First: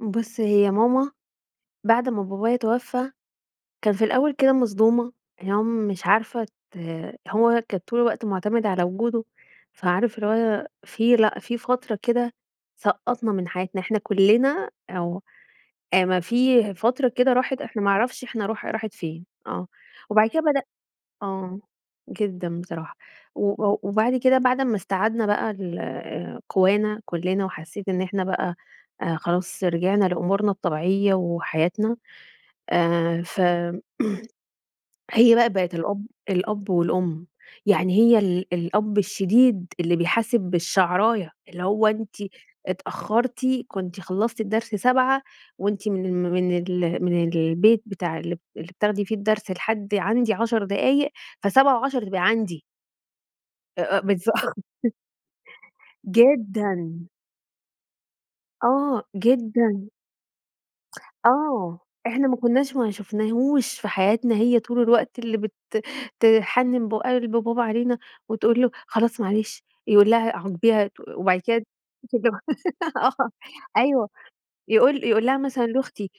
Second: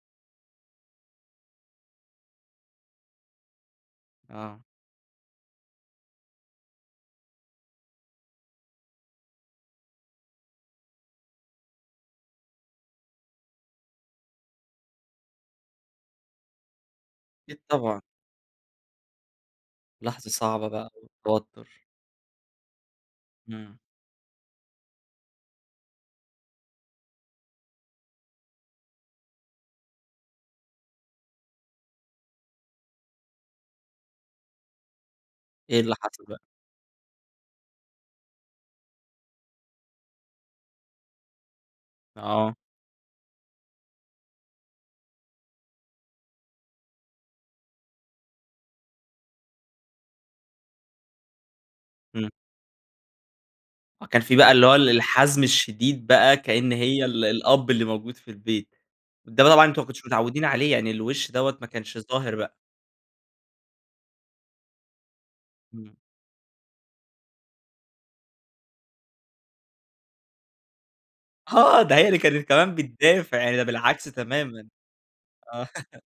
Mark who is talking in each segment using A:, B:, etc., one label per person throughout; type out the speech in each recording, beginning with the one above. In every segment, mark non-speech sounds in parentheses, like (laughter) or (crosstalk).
A: بُص، هي ماما بعد ما بابايا توفى، كان في الأول كده
B: آه.
A: مصدومة اللي هو مش عارفة ت هو كان طول الوقت معتمد على وجوده، فعارف اللي هو في، لأ، في فترة كده سقطّنا من حياتنا، إحنا كلنا آه. أ م في فترة كده
B: أكيد،
A: راحت إحنا ما
B: طبعًا.
A: نعرفش إحنا راح راحت فين. آه، وبعد
B: لحظة
A: كده بدأ
B: صعبة بقى
A: آه،
B: والتوتر.
A: جدًا بصراحة و
B: إمم.
A: وبعد كده بعد ما استعدنا بقى ال قوانا كلنا، وحسيت إن إحنا بقى خلاص رجعنا لأمورنا الطبيعية وحياتنا، آآ، ف (clears throat) هي بقى بقت
B: إيه اللي
A: الأب
B: حصل بقى؟
A: الأب والأم. يعني هي ال الأب الشديد اللي بيحاسب بالشعراية، اللي هو أنتِ
B: آه.
A: اتأخرتِ، كنتِ خلصتِ الدرس 7 وأنتِ من ال من ال من البيت بتاع ال اللي بتاخدي فيه الدرس لحد عندي 10 دقايق ف07:10 تبقي
B: إمم.
A: عندي. آآ، آآ،
B: أ
A: بالض
B: كان فيه بقى
A: (chuckles)
B: اللي هو ال الحزم الشديد بقى كأن هي
A: جدًا.
B: ال الأب اللي موجود في البيت.
A: آه،
B: ده طبعًا أنتم ما
A: جدًا.
B: كنتوش متعودين عليه، يعني الوش دوّة ما
A: آه.
B: كانش
A: إحنا ما
B: ظاهر بقى؟
A: كناش ما شفناهوش في حياتنا، هي طول الوقت اللي بت
B: إمم.
A: تحنن ب قلب بابا علينا وتقول له: "خلاص معلش." يقول لها: "عاقبيها." تق وبعد كده
B: آه، ده هي اللي كانت كمان
A: (unintelligible) آه،
B: بتدافع، يعني ده بالعكس
A: أيوه.
B: تمامًا.
A: يقول يقول لها مثلًا
B: آه. (chuckles)
A: لأختي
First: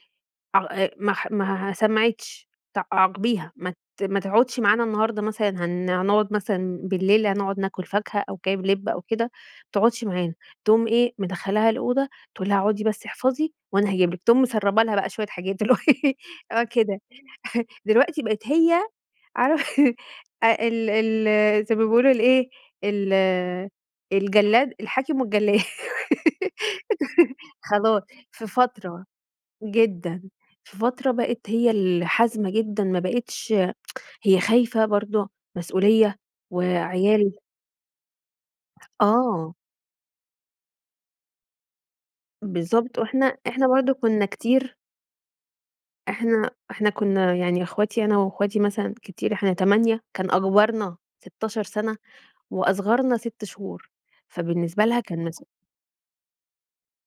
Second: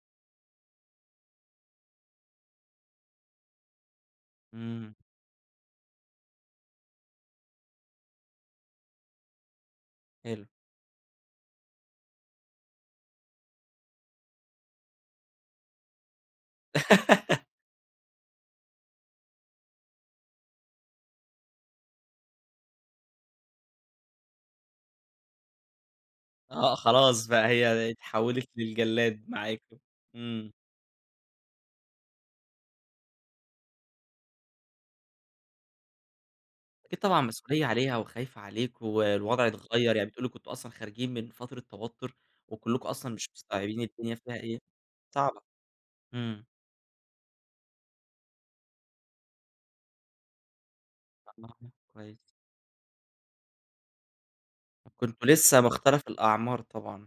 A: ع ما ما سمعتش ت عاقبيها، ما ت ما تقعدش معانا
B: إمم.
A: النهارده مثلًا هن هنقعد مثلًا بالليل، هنقعد ناكل فاكهة أو جايب لب أو كده، ما تقعدش معانا.
B: حلو.
A: تقوم إيه، مدخلاها الأوضة تقول لها اقعدي بس احفظي وأنا هاجيب لِك، تقوم مسربة لها بقى شوية حاجات (laughs) اللي هو إيه آه، كده.
B: (giggles)
A: (chuckles) دلوقتي بقيت هي عار (chuckles) ال ال زي ما بيقولوا الإيه، ال الجلاد الحاكم والجلاد.
B: آه، خلاص بقى
A: (laughs)
B: هي
A: خلاص. في
B: اتحولت
A: فترة
B: للجلاد معاكم.
A: جدًا،
B: إمم.
A: في فترة بقيت هي الحازمة جدًا، ما بقيتش (tsk) هي خايفة برضو، مسئولية
B: أكيد طبعًا
A: وعيال
B: مسئولية عليها وخايفة عليكم والوضع
A: آه.
B: اتغير، يعني بتقولوا كنتم أصلًا خارجين من فترة توتر وكلكم
A: بالضبط
B: أصلًا مش
A: وإحنا إحنا
B: مستوعبين
A: برضو
B: الدنيا
A: كنا
B: فيها إيه.
A: كتير
B: صعبة. إمم.
A: إحنا إحنا كنا يعني أخواتي أنا وأخواتي مثلًا كتير. إحنا 8 كان أكبرنا 16
B: (unintelligible)
A: سنة،
B: كويس.
A: وأصغرنا 6 شهور. فبالنسبة لها كان
B: كنتم
A: مس
B: لسه مختلَف الأعمار طبعًا.